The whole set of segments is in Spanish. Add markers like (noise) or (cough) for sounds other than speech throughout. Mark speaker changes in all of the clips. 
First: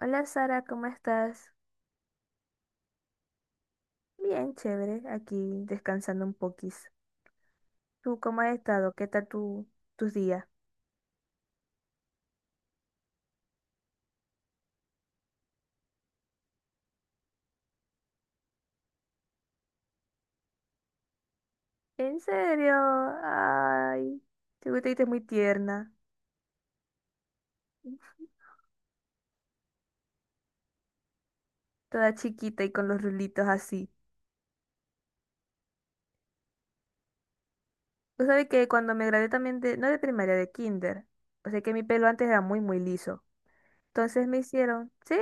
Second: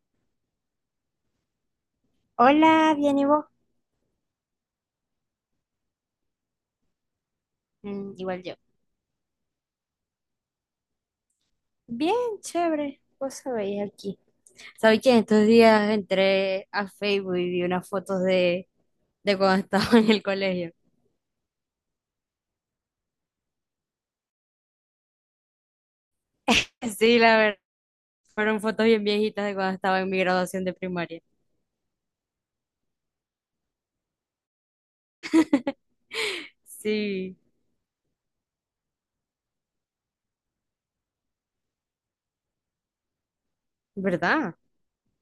Speaker 1: Hola Sara, ¿cómo estás?
Speaker 2: Hola, bien, ¿y vos?
Speaker 1: Bien, chévere, aquí descansando un poquis.
Speaker 2: Mm,
Speaker 1: ¿Tú cómo
Speaker 2: igual
Speaker 1: has
Speaker 2: yo.
Speaker 1: estado? ¿Qué tal tus días?
Speaker 2: Bien, chévere. Vos sabéis aquí. ¿Sabéis que estos días entré a Facebook y vi unas fotos de cuando (laughs) estaba en el colegio?
Speaker 1: ¿En serio? Ay, te viste muy tierna,
Speaker 2: Sí, la verdad, fueron fotos bien viejitas de cuando estaba en mi graduación de primaria.
Speaker 1: toda chiquita y con los rulitos así.
Speaker 2: (laughs) Sí,
Speaker 1: Tú sabes que cuando me gradué también de, no de primaria, de kinder, o sea que mi pelo antes era muy liso. Entonces me
Speaker 2: ¿verdad?
Speaker 1: hicieron, sí,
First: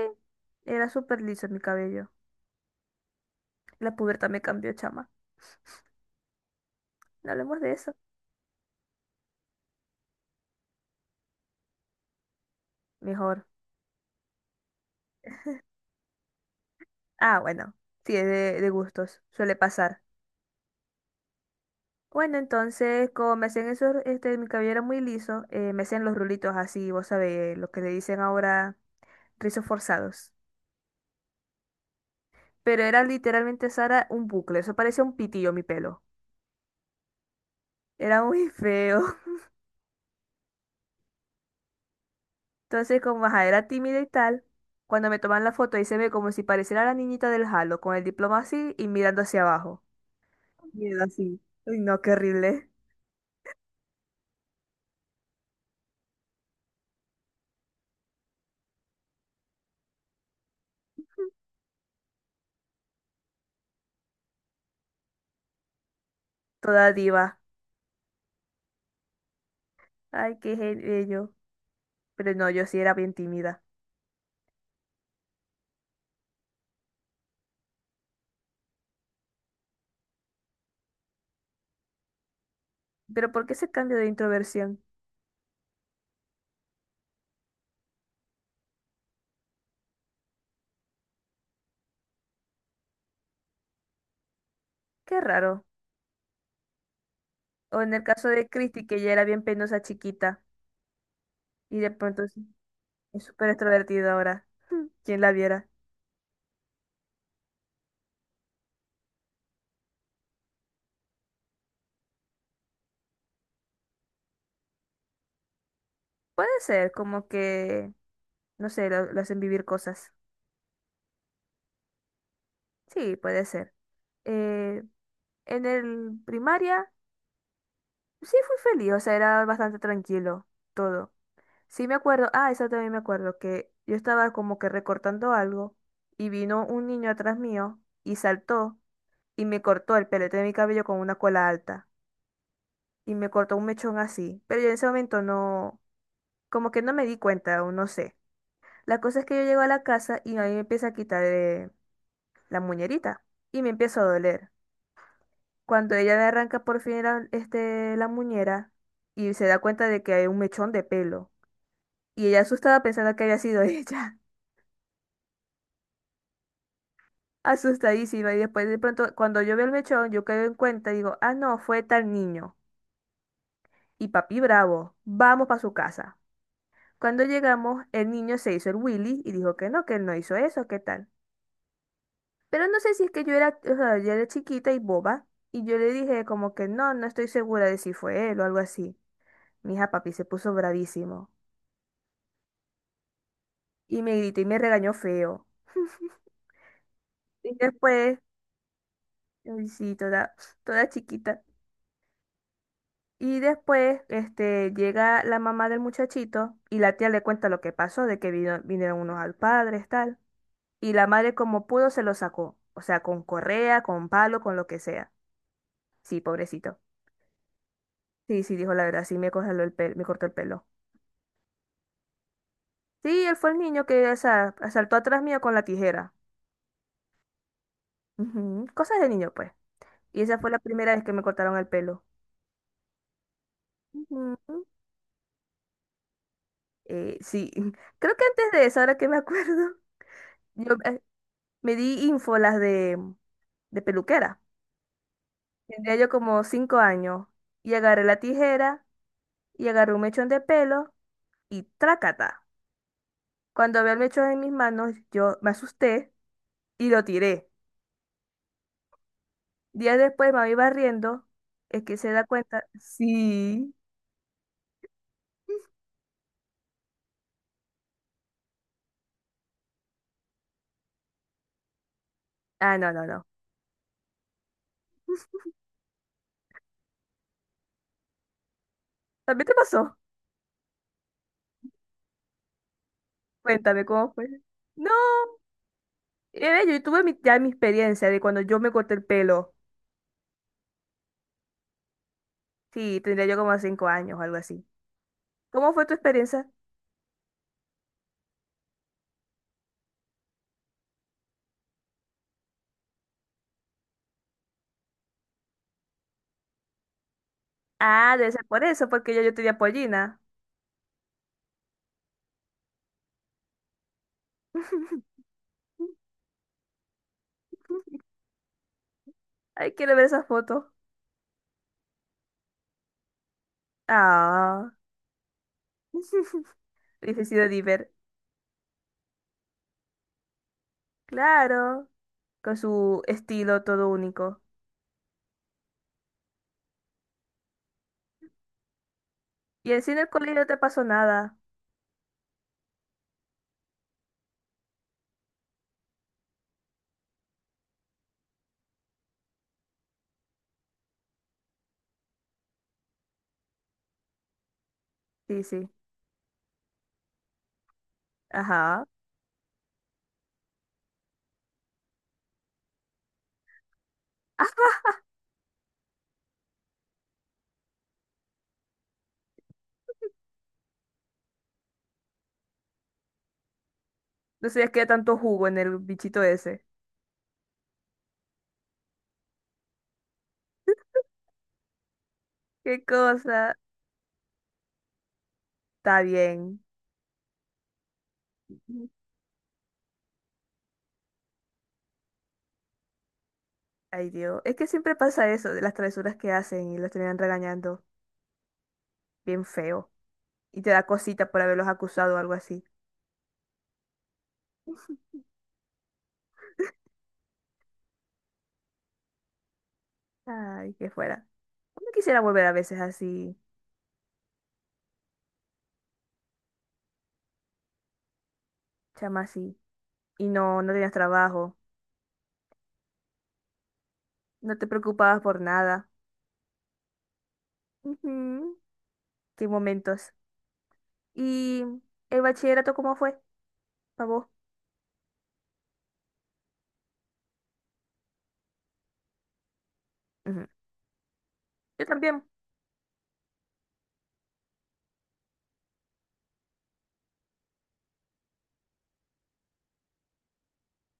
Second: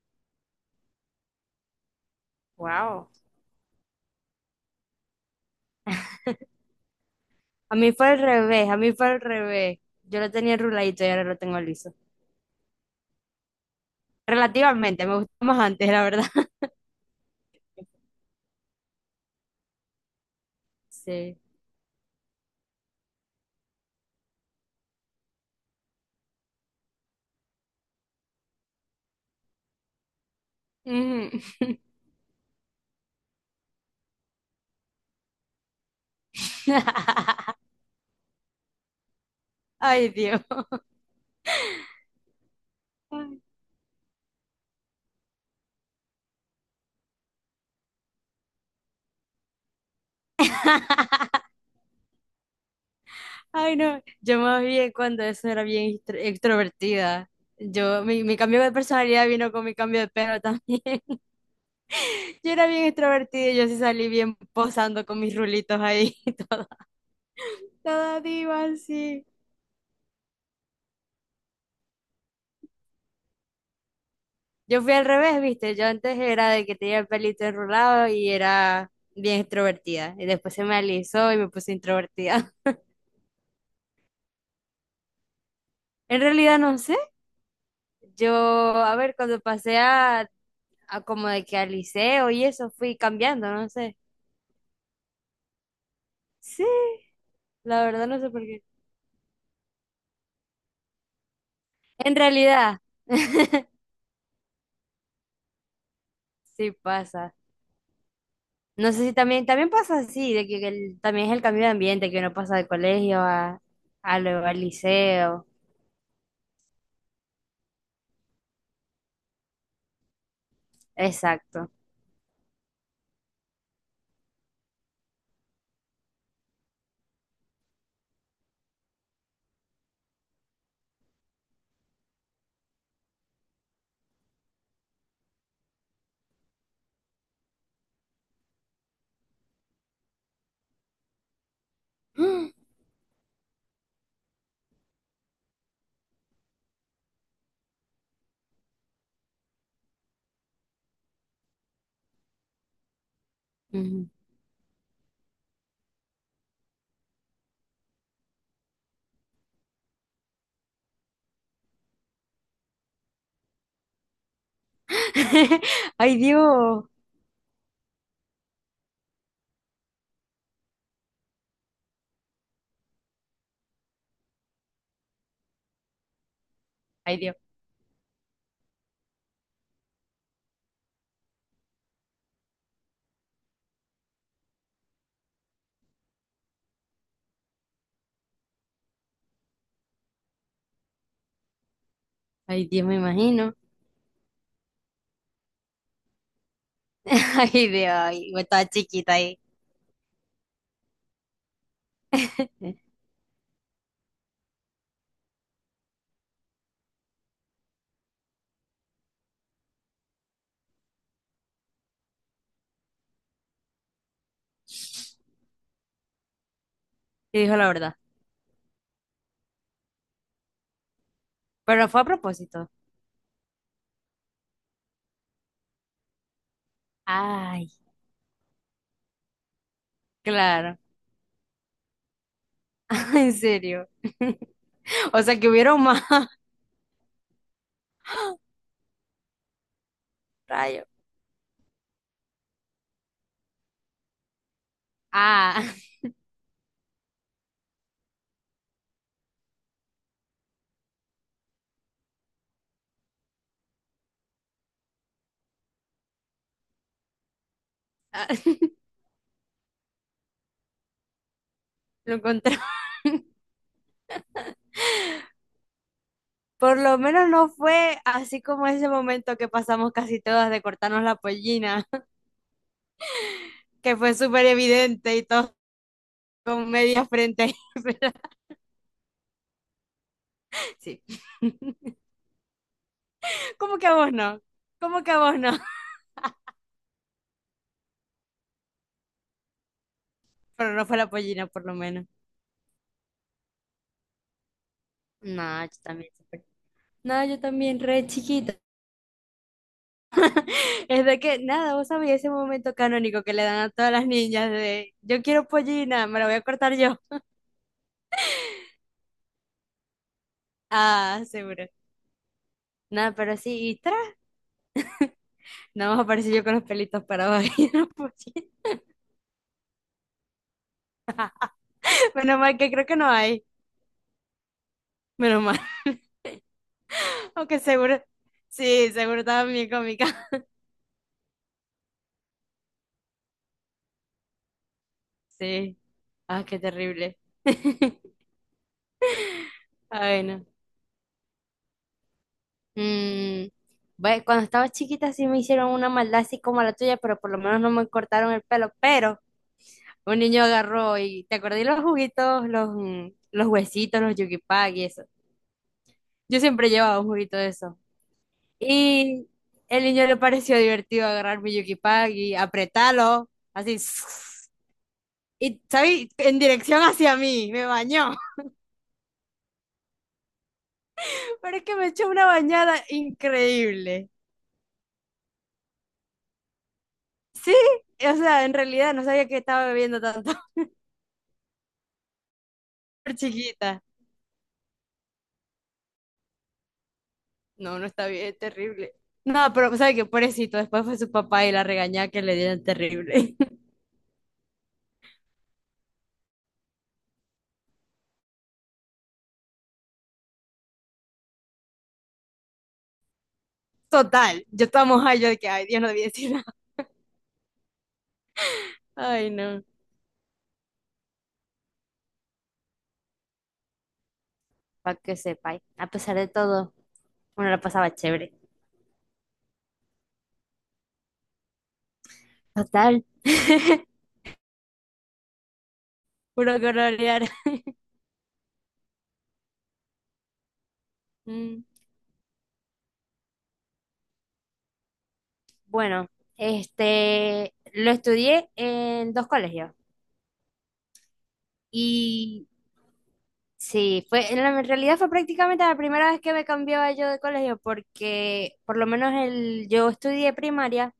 Speaker 1: era súper liso mi cabello.
Speaker 2: Wow.
Speaker 1: La pubertad me cambió, chama. No hablemos de
Speaker 2: A mí
Speaker 1: eso.
Speaker 2: fue al revés, a mí fue al revés. Yo lo tenía ruladito y ahora lo tengo liso.
Speaker 1: Mejor.
Speaker 2: Relativamente, me gustó más antes, la verdad. (laughs)
Speaker 1: Ah, bueno, sí, es de gustos, suele pasar.
Speaker 2: Sí.
Speaker 1: Bueno, entonces, como me hacían eso, este, mi cabello era muy liso, me hacían los rulitos así, vos sabés, lo que le dicen ahora rizos forzados.
Speaker 2: Ujú.
Speaker 1: Pero era literalmente, Sara, un bucle, eso parecía un pitillo mi pelo.
Speaker 2: (laughs)
Speaker 1: Era muy feo. (laughs)
Speaker 2: Ay, Dios.
Speaker 1: Entonces, como
Speaker 2: Ay,
Speaker 1: ajá, era tímida y tal, cuando me toman la foto, ahí se ve como si pareciera la niñita del Halo, con el diploma así y mirando hacia abajo. Miedo así. Uy, no, qué horrible.
Speaker 2: ay, no, yo más bien cuando eso era bien extrovertida. Yo, mi cambio de personalidad vino con mi cambio de pelo también. (laughs) Yo era bien extrovertida y yo sí salí bien posando con mis rulitos ahí, (laughs) toda,
Speaker 1: Toda diva.
Speaker 2: toda diva sí.
Speaker 1: Ay, bello. Pero no, yo sí era bien tímida.
Speaker 2: Yo fui al revés, viste, yo antes era de que tenía el pelito enrulado y era bien extrovertida. Y después se me alisó y me puse introvertida. (laughs)
Speaker 1: Pero ¿por qué ese cambio de introversión?
Speaker 2: En realidad no sé, yo, a ver, cuando pasé a Ah, como de que al liceo y eso fui cambiando, no sé.
Speaker 1: Qué raro.
Speaker 2: Sí,
Speaker 1: O
Speaker 2: la
Speaker 1: en el
Speaker 2: verdad no
Speaker 1: caso
Speaker 2: sé por
Speaker 1: de
Speaker 2: qué.
Speaker 1: Christy, que ella era bien penosa chiquita y de
Speaker 2: En
Speaker 1: pronto
Speaker 2: realidad,
Speaker 1: es súper
Speaker 2: (laughs)
Speaker 1: extrovertida ahora. (laughs) ¿Quién la viera?
Speaker 2: sí pasa. No sé si también pasa así, de que también es el cambio de ambiente, que uno pasa de colegio al liceo.
Speaker 1: Puede ser, como que, no sé, lo hacen vivir cosas.
Speaker 2: Exacto.
Speaker 1: Sí, puede ser. Eh, en el primaria, sí fui feliz, o sea, era bastante tranquilo todo. Sí me acuerdo, ah, eso también me acuerdo, que yo estaba como que recortando algo y vino un niño atrás mío y saltó y me cortó el pelete de mi cabello con una cola alta,
Speaker 2: (gasps)
Speaker 1: y me cortó un mechón así. Pero yo en ese momento no, como que no me di cuenta o no sé. La cosa es que yo llego a la casa y a mí me empieza a quitar la muñerita y me empieza a
Speaker 2: Ujú.
Speaker 1: doler. Cuando ella me arranca por fin la, este, la muñera y se da cuenta de que hay un mechón de pelo. Y ella asustada pensando que había sido (laughs) ella.
Speaker 2: (laughs) Ay, Dios.
Speaker 1: Asustadísima. Y después de pronto, cuando yo veo el mechón, yo caigo en cuenta y digo, ah, no, fue tal niño. Y papi bravo, vamos para su casa.
Speaker 2: Ay,
Speaker 1: Cuando
Speaker 2: Dios.
Speaker 1: llegamos, el niño se hizo el Willy y dijo que no, que él no hizo eso, ¿qué tal? Pero no sé si es que yo era, o sea, yo era chiquita y boba, y yo le dije como que no, no estoy segura de si fue él o algo así. Mi hija papi se puso bravísimo
Speaker 2: Ay, Dios, me imagino.
Speaker 1: y me gritó y me regañó feo.
Speaker 2: (laughs)
Speaker 1: Y
Speaker 2: Ay, Dios,
Speaker 1: después,
Speaker 2: ay, yo estaba chiquita ahí.
Speaker 1: ay, sí, toda, toda chiquita. Y después, este, llega la mamá del muchachito y la tía le cuenta lo que pasó, de que vinieron unos al padre, tal. Y la madre como pudo se lo sacó, o sea, con correa, con palo, con lo que sea. Sí, pobrecito.
Speaker 2: Y dijo la verdad.
Speaker 1: Sí, sí, dijo la verdad, sí, me congeló el pelo, me cortó el pelo.
Speaker 2: Pero fue a propósito.
Speaker 1: Sí, él fue el niño que saltó atrás mío con la tijera.
Speaker 2: Ay,
Speaker 1: Ujú, cosas de niño, pues. Y esa fue la
Speaker 2: claro.
Speaker 1: primera vez que me cortaron el pelo.
Speaker 2: (laughs) En serio.
Speaker 1: Ujú.
Speaker 2: O sea que hubieron más (laughs)
Speaker 1: Sí, (laughs) creo que antes de eso, ahora que me acuerdo, (laughs) yo
Speaker 2: rayos.
Speaker 1: me di ínfolas de peluquera.
Speaker 2: Ah,
Speaker 1: Tendría yo como cinco años y agarré la tijera y agarré un mechón de pelo y trácata. Cuando vi el mechón en mis manos, yo me asusté y lo tiré.
Speaker 2: (laughs)
Speaker 1: Días después, mami barriendo, es que se
Speaker 2: lo
Speaker 1: da
Speaker 2: encontré.
Speaker 1: cuenta. Sí.
Speaker 2: Por lo menos no fue así como ese momento que pasamos casi todas de cortarnos la pollina, (laughs)
Speaker 1: Ah, no, no, no.
Speaker 2: que fue súper evidente y todos con media frente. (laughs) Pero,
Speaker 1: ¿También te pasó?
Speaker 2: sí. (laughs) ¿Cómo
Speaker 1: Cuéntame
Speaker 2: que a
Speaker 1: cómo
Speaker 2: vos
Speaker 1: fue.
Speaker 2: no?
Speaker 1: No,
Speaker 2: ¿Cómo que a vos no? (laughs)
Speaker 1: yo tuve ya mi experiencia de cuando yo me corté el pelo.
Speaker 2: Pero no fue la pollina, por lo menos.
Speaker 1: Sí, tendría yo como cinco años o algo así.
Speaker 2: No, yo
Speaker 1: ¿Cómo fue tu
Speaker 2: también.
Speaker 1: experiencia?
Speaker 2: No, yo también, re chiquita. Es de que, nada, vos sabés ese momento canónico que le dan a todas las niñas de, yo quiero pollina, me la voy a cortar yo.
Speaker 1: Ah, debe ser por eso, porque yo tenía pollina.
Speaker 2: Ah, seguro. Nada, pero sí, y tras,
Speaker 1: (laughs)
Speaker 2: no (laughs) más aparecí yo con los pelitos parados ahí en la mochila.
Speaker 1: Ay, quiero ver esa foto.
Speaker 2: (laughs) Menos mal que creo que no hay.
Speaker 1: Ah.
Speaker 2: Menos mal.
Speaker 1: (laughs) Hubiese
Speaker 2: (laughs)
Speaker 1: sido
Speaker 2: Aunque
Speaker 1: Diver.
Speaker 2: seguro, sí, seguro estaba bien cómica. (laughs)
Speaker 1: Claro, con su estilo todo único.
Speaker 2: Sí. Ah, qué terrible. (laughs)
Speaker 1: Y así en el
Speaker 2: Ay,
Speaker 1: colegio
Speaker 2: no.
Speaker 1: no te pasó nada.
Speaker 2: Mm, Ve, cuando estaba chiquita sí me hicieron una maldad así como la tuya, pero por lo menos no me cortaron el pelo. Pero un niño agarró y te acordé los juguitos, los huesitos, los yugipag y eso.
Speaker 1: Sí, sí.
Speaker 2: Yo siempre llevaba un juguito de esos.
Speaker 1: Ajá.
Speaker 2: Y el niño le pareció divertido agarrar mi Yukipag y apretarlo, así. Y, ¿sabes? En dirección hacia mí, me bañó. (laughs) Pero es que me echó una bañada increíble.
Speaker 1: No sabía que había tanto jugo en el bichito ese.
Speaker 2: Sí, o sea, en realidad no sabía que estaba bebiendo tanto (laughs)
Speaker 1: Qué
Speaker 2: por
Speaker 1: cosa.
Speaker 2: chiquita.
Speaker 1: Está bien.
Speaker 2: No, no está bien, es terrible. No, pero ¿sabes qué? Pobrecito, después fue su papá y la regañada que le dieron terrible. (laughs)
Speaker 1: Ay, Dios. Es que siempre pasa eso, de las travesuras que hacen y los terminan regañando. Bien feo. Y te da cosita por haberlos acusado o algo así.
Speaker 2: Total, yo estaba mojada, yo de que, ay, Dios, no debía decir nada. Ay, no.
Speaker 1: Ay, que fuera. No quisiera volver a veces así,
Speaker 2: Para que sepáis, a pesar de todo, uno la pasaba chévere.
Speaker 1: chama así. Y no, no tenías trabajo.
Speaker 2: Total. (laughs)
Speaker 1: No te preocupabas por nada.
Speaker 2: Puro colorear.
Speaker 1: Ujú. Qué momentos.
Speaker 2: Mm,
Speaker 1: ¿Y el bachillerato cómo fue? ¿Para vos?
Speaker 2: Bueno, este, lo estudié en dos colegios
Speaker 1: Ujú. Yo también.
Speaker 2: y sí, en realidad fue prácticamente la primera vez que me cambiaba yo de colegio porque por lo menos yo estudié primaria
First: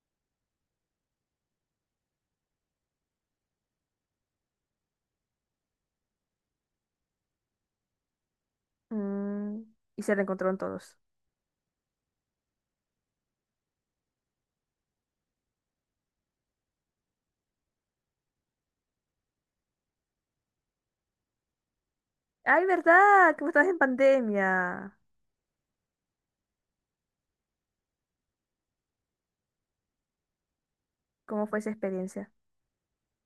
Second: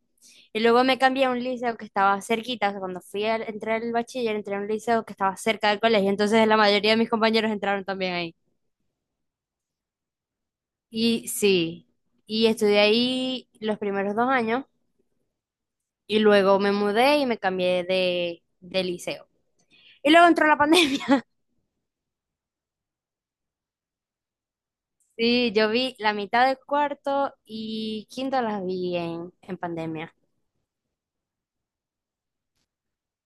Speaker 2: y luego me cambié a un liceo que estaba cerquita, o sea, cuando entré al bachiller, entré a un liceo que estaba cerca del colegio, entonces la mayoría de mis compañeros entraron también ahí.
Speaker 1: Mm, y se reencontraron todos.
Speaker 2: Y sí, y estudié ahí los primeros 2 años. Y luego me mudé y me cambié de liceo. Y luego entró la pandemia. (laughs)
Speaker 1: Ay, ¿verdad? Que vos estabas en pandemia.
Speaker 2: Sí, yo vi la mitad de cuarto y quinto las vi en pandemia.
Speaker 1: ¿Cómo fue esa experiencia?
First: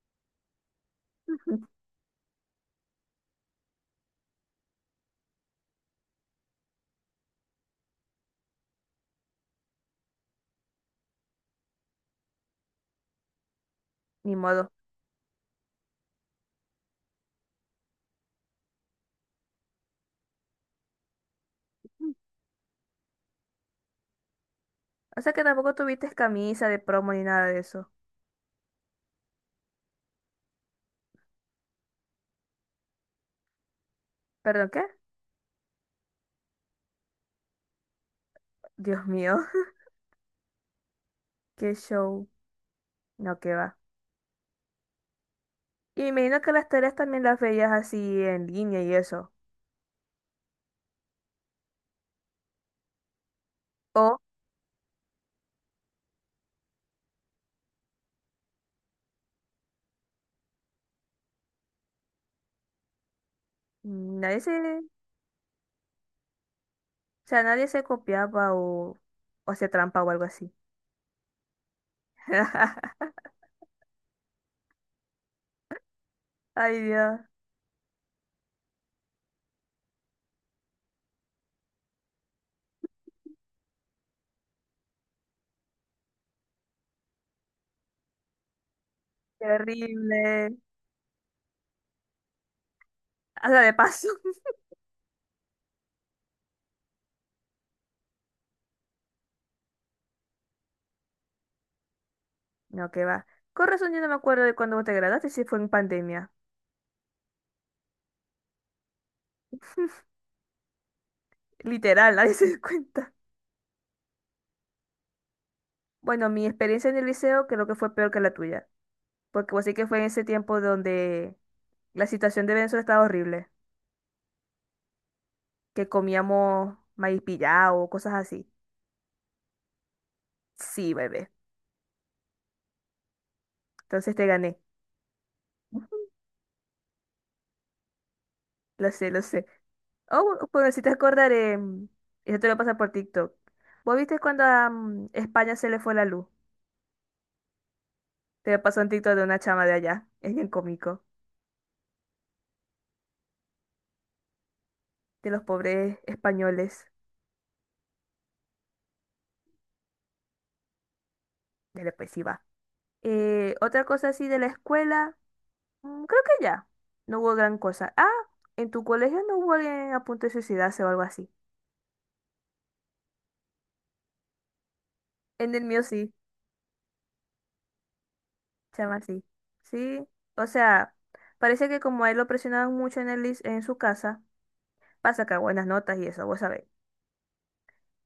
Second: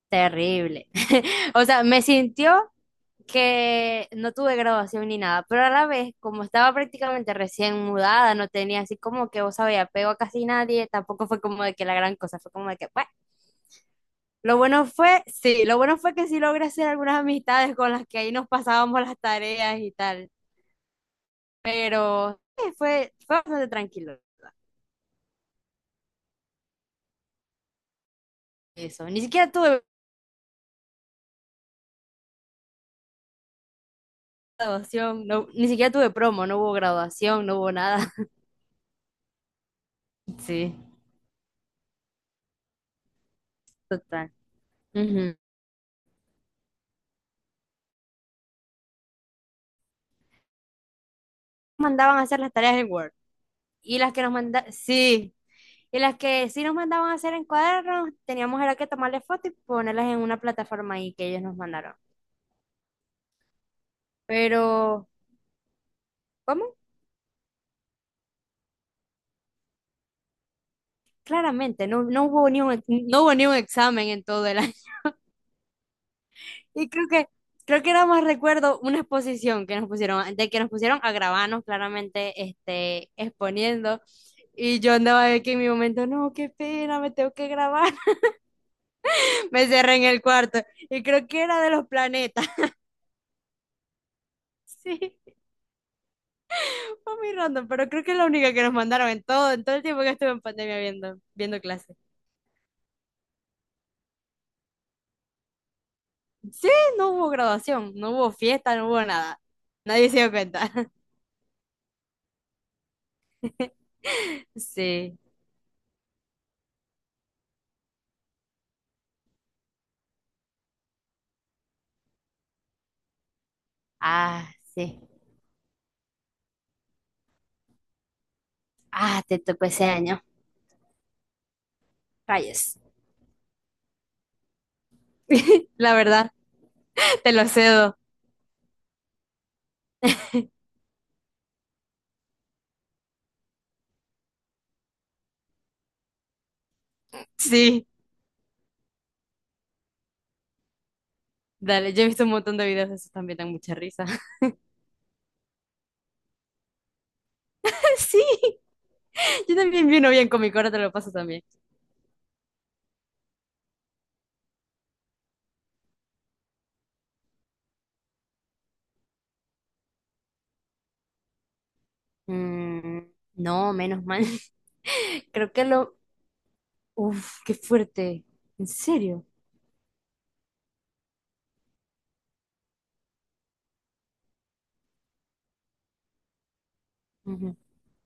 Speaker 2: Terrible. (laughs) O sea,
Speaker 1: (laughs)
Speaker 2: me sintió que no tuve graduación ni nada, pero a la vez, como estaba prácticamente recién mudada, no tenía así como que, vos sabés, apego a casi nadie, tampoco fue como de que la gran cosa, fue como de que, bueno,
Speaker 1: Ni modo.
Speaker 2: sí, lo bueno fue que sí logré hacer algunas amistades con las que ahí nos pasábamos las tareas y tal. Pero fue bastante tranquilo
Speaker 1: O sea que tampoco tuviste camisa de promo ni nada de eso.
Speaker 2: eso. Ni siquiera tuve
Speaker 1: ¿Perdón qué?
Speaker 2: graduación, no, ni siquiera tuve promo, no hubo graduación, no hubo nada. (laughs)
Speaker 1: Dios mío, (laughs)
Speaker 2: Sí,
Speaker 1: qué show. No, qué va.
Speaker 2: total. Ujú.
Speaker 1: Y me imagino que las tareas también las veías así en línea y eso.
Speaker 2: Mandaban a hacer las tareas en Word. Y las
Speaker 1: O
Speaker 2: que nos mandaban, sí. Y las que sí nos mandaban a hacer en cuadernos, teníamos era que tomarle fotos y ponerlas en una plataforma ahí que ellos nos mandaron.
Speaker 1: nadie se, o
Speaker 2: Pero, ¿cómo?
Speaker 1: sea, nadie se copiaba o hacía trampa o algo así.
Speaker 2: Claramente, no, no hubo ni un,
Speaker 1: (laughs)
Speaker 2: no hubo ni un examen en todo el.
Speaker 1: Ay,
Speaker 2: Y creo
Speaker 1: Dios,
Speaker 2: que, creo que era más recuerdo una exposición que nos pusieron, de que nos pusieron a grabarnos claramente, este, exponiendo. Y yo andaba aquí en mi momento, no, qué pena, me tengo que grabar. (laughs) Me cerré en el
Speaker 1: terrible.
Speaker 2: cuarto. Y creo que era de los planetas. (laughs)
Speaker 1: Haga de paso. (laughs)
Speaker 2: Sí, fue muy random, pero creo que es la única que nos mandaron en todo el tiempo que estuve en pandemia viendo clases.
Speaker 1: No, qué va. Con razón yo no me acuerdo de cuando vos te graduaste, si fue en pandemia.
Speaker 2: Sí, no hubo graduación, no hubo fiesta, no hubo nada. Nadie se dio cuenta.
Speaker 1: Literal, (laughs) nadie se dio cuenta.
Speaker 2: (laughs) Sí.
Speaker 1: Bueno, mi experiencia en el liceo creo que fue peor que la tuya, porque vos sí que fue en ese tiempo donde la situación de Venezuela estaba horrible,
Speaker 2: Ah, sí.
Speaker 1: que comíamos maíz pillado, cosas así.
Speaker 2: Ah, te tocó ese año.
Speaker 1: Sí, bebé.
Speaker 2: Rayes.
Speaker 1: Entonces te gané.
Speaker 2: (laughs)
Speaker 1: (laughs)
Speaker 2: La
Speaker 1: Ujú.
Speaker 2: verdad, te lo cedo.
Speaker 1: Lo sé, lo sé. Oh, bueno, si te acordar, eso te lo pasa por TikTok. ¿Vos viste cuando a España se le fue la luz?
Speaker 2: Sí,
Speaker 1: Te pasó un TikTok de una chama de allá. Es bien cómico.
Speaker 2: dale, yo he visto un montón de videos de esos también, dan mucha risa. (laughs)
Speaker 1: De los pobres españoles.
Speaker 2: Sí, yo también vi uno bien cómico, ahora te lo paso también.
Speaker 1: Dale, pues sí va. Otra cosa así de la escuela. Mm, creo que ya. No hubo gran cosa. Ah, en tu colegio no hubo alguien a punto de suicidarse o algo así.
Speaker 2: Mm, no, menos mal. (laughs) Creo
Speaker 1: En el
Speaker 2: que
Speaker 1: mío
Speaker 2: lo...
Speaker 1: sí,
Speaker 2: Uf, qué fuerte. ¿En
Speaker 1: chama, sí.
Speaker 2: serio?
Speaker 1: Sí, o sea, parece que como a él lo presionaban mucho en el, en su casa, para sacar buenas notas y eso, vos sabés.
Speaker 2: Ujú,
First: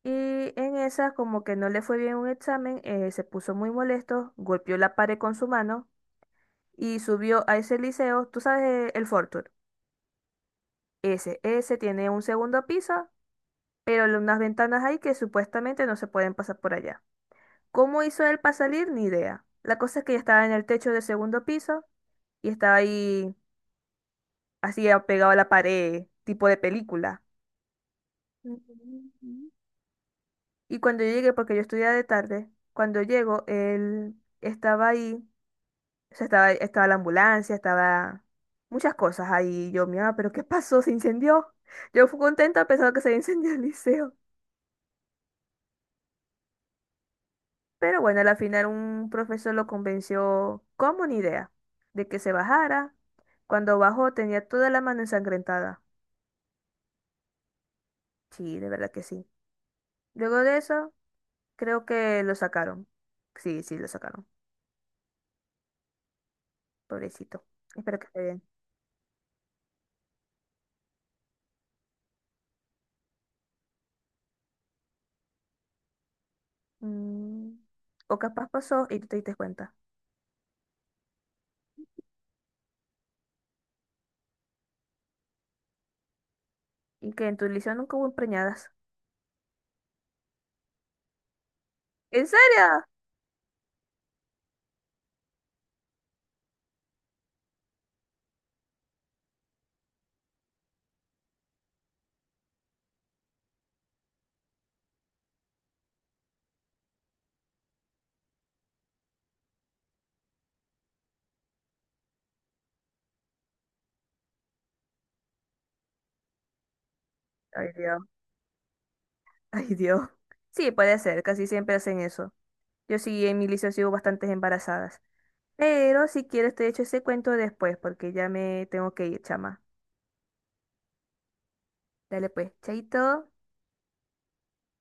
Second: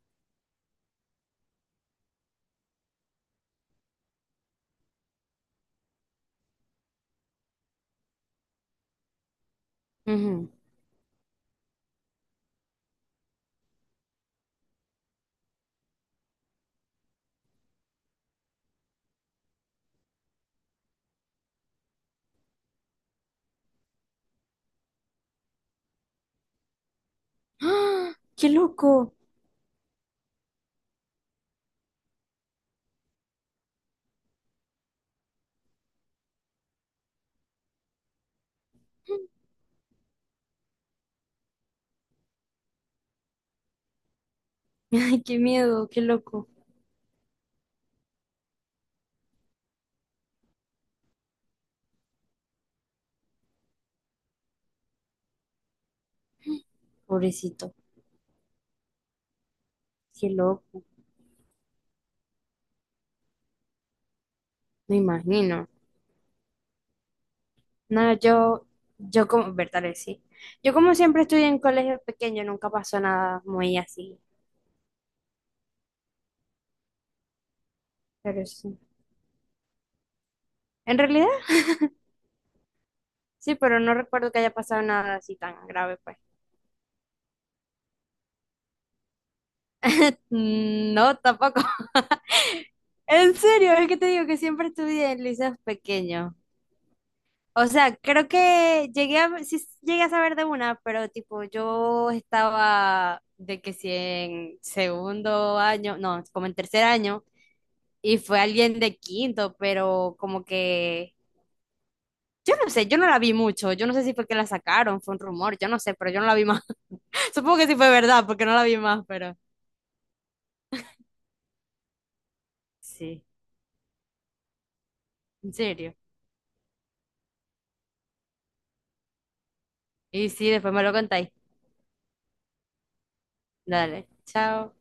Speaker 1: Y en esa, como que no le fue bien un examen, se puso muy molesto, golpeó la pared con su mano y subió a ese liceo, tú sabes, el Fortur.
Speaker 2: ujú.
Speaker 1: Ese tiene un segundo piso, pero unas ventanas ahí que supuestamente no se pueden pasar por allá. ¿Cómo hizo él para salir? Ni idea. La cosa es que yo estaba en el techo del segundo piso y estaba ahí así pegado a la pared, tipo de película.
Speaker 2: ¡Ah! ¡Qué loco!
Speaker 1: Ujú. Y cuando yo llegué, porque yo estudiaba de tarde, cuando llego, él estaba ahí, o sea, estaba la ambulancia, estaba muchas cosas
Speaker 2: (laughs)
Speaker 1: ahí. Y yo, mira, pero ¿qué pasó? ¿Se incendió? Yo fui contenta pensando que se había (laughs) incendiado el liceo.
Speaker 2: Ay, qué miedo, qué loco.
Speaker 1: Pero bueno, al final un profesor lo convenció como una idea de que se bajara. Cuando bajó tenía toda la mano ensangrentada.
Speaker 2: Pobrecito,
Speaker 1: Sí, de verdad que sí.
Speaker 2: qué
Speaker 1: Luego de
Speaker 2: loco.
Speaker 1: eso, creo que lo sacaron. Sí, sí, lo sacaron.
Speaker 2: Me imagino.
Speaker 1: Pobrecito. Espero que
Speaker 2: No,
Speaker 1: esté bien.
Speaker 2: yo como, verdad, sí. Yo como siempre estudié en colegio pequeño, nunca pasó nada muy así,
Speaker 1: Mm, o
Speaker 2: pero
Speaker 1: capaz
Speaker 2: sí.
Speaker 1: pasó y tú te diste cuenta.
Speaker 2: En realidad, sí, pero no recuerdo que haya pasado nada así tan grave, pues.
Speaker 1: Y que en tu liceo nunca hubo empreñadas.
Speaker 2: Mm, no, tampoco. (laughs)
Speaker 1: ¿En serio?
Speaker 2: En serio, es que te digo que siempre estudié en liceos pequeños. O sea, creo que sí llegué a saber de una, pero tipo, yo estaba de que si en segundo año, no, como en tercer año, y fue alguien de quinto, pero como que no sé, yo no la vi mucho, yo no sé si fue que la sacaron, fue un rumor, yo no sé, pero yo no la vi más. (laughs) Supongo que
Speaker 1: Ay,
Speaker 2: sí fue
Speaker 1: Dios. (laughs)
Speaker 2: verdad, porque no la vi más, pero
Speaker 1: Ay, Dios. Sí, puede ser. Casi siempre hacen eso. Yo
Speaker 2: sí,
Speaker 1: sí, en mi liceo sigo bastantes embarazadas.
Speaker 2: en serio.
Speaker 1: Pero si quieres te echo ese cuento después porque ya me tengo que ir, chama.
Speaker 2: Y sí, después me lo contáis.
Speaker 1: Dale pues, chaito.
Speaker 2: Dale, chao.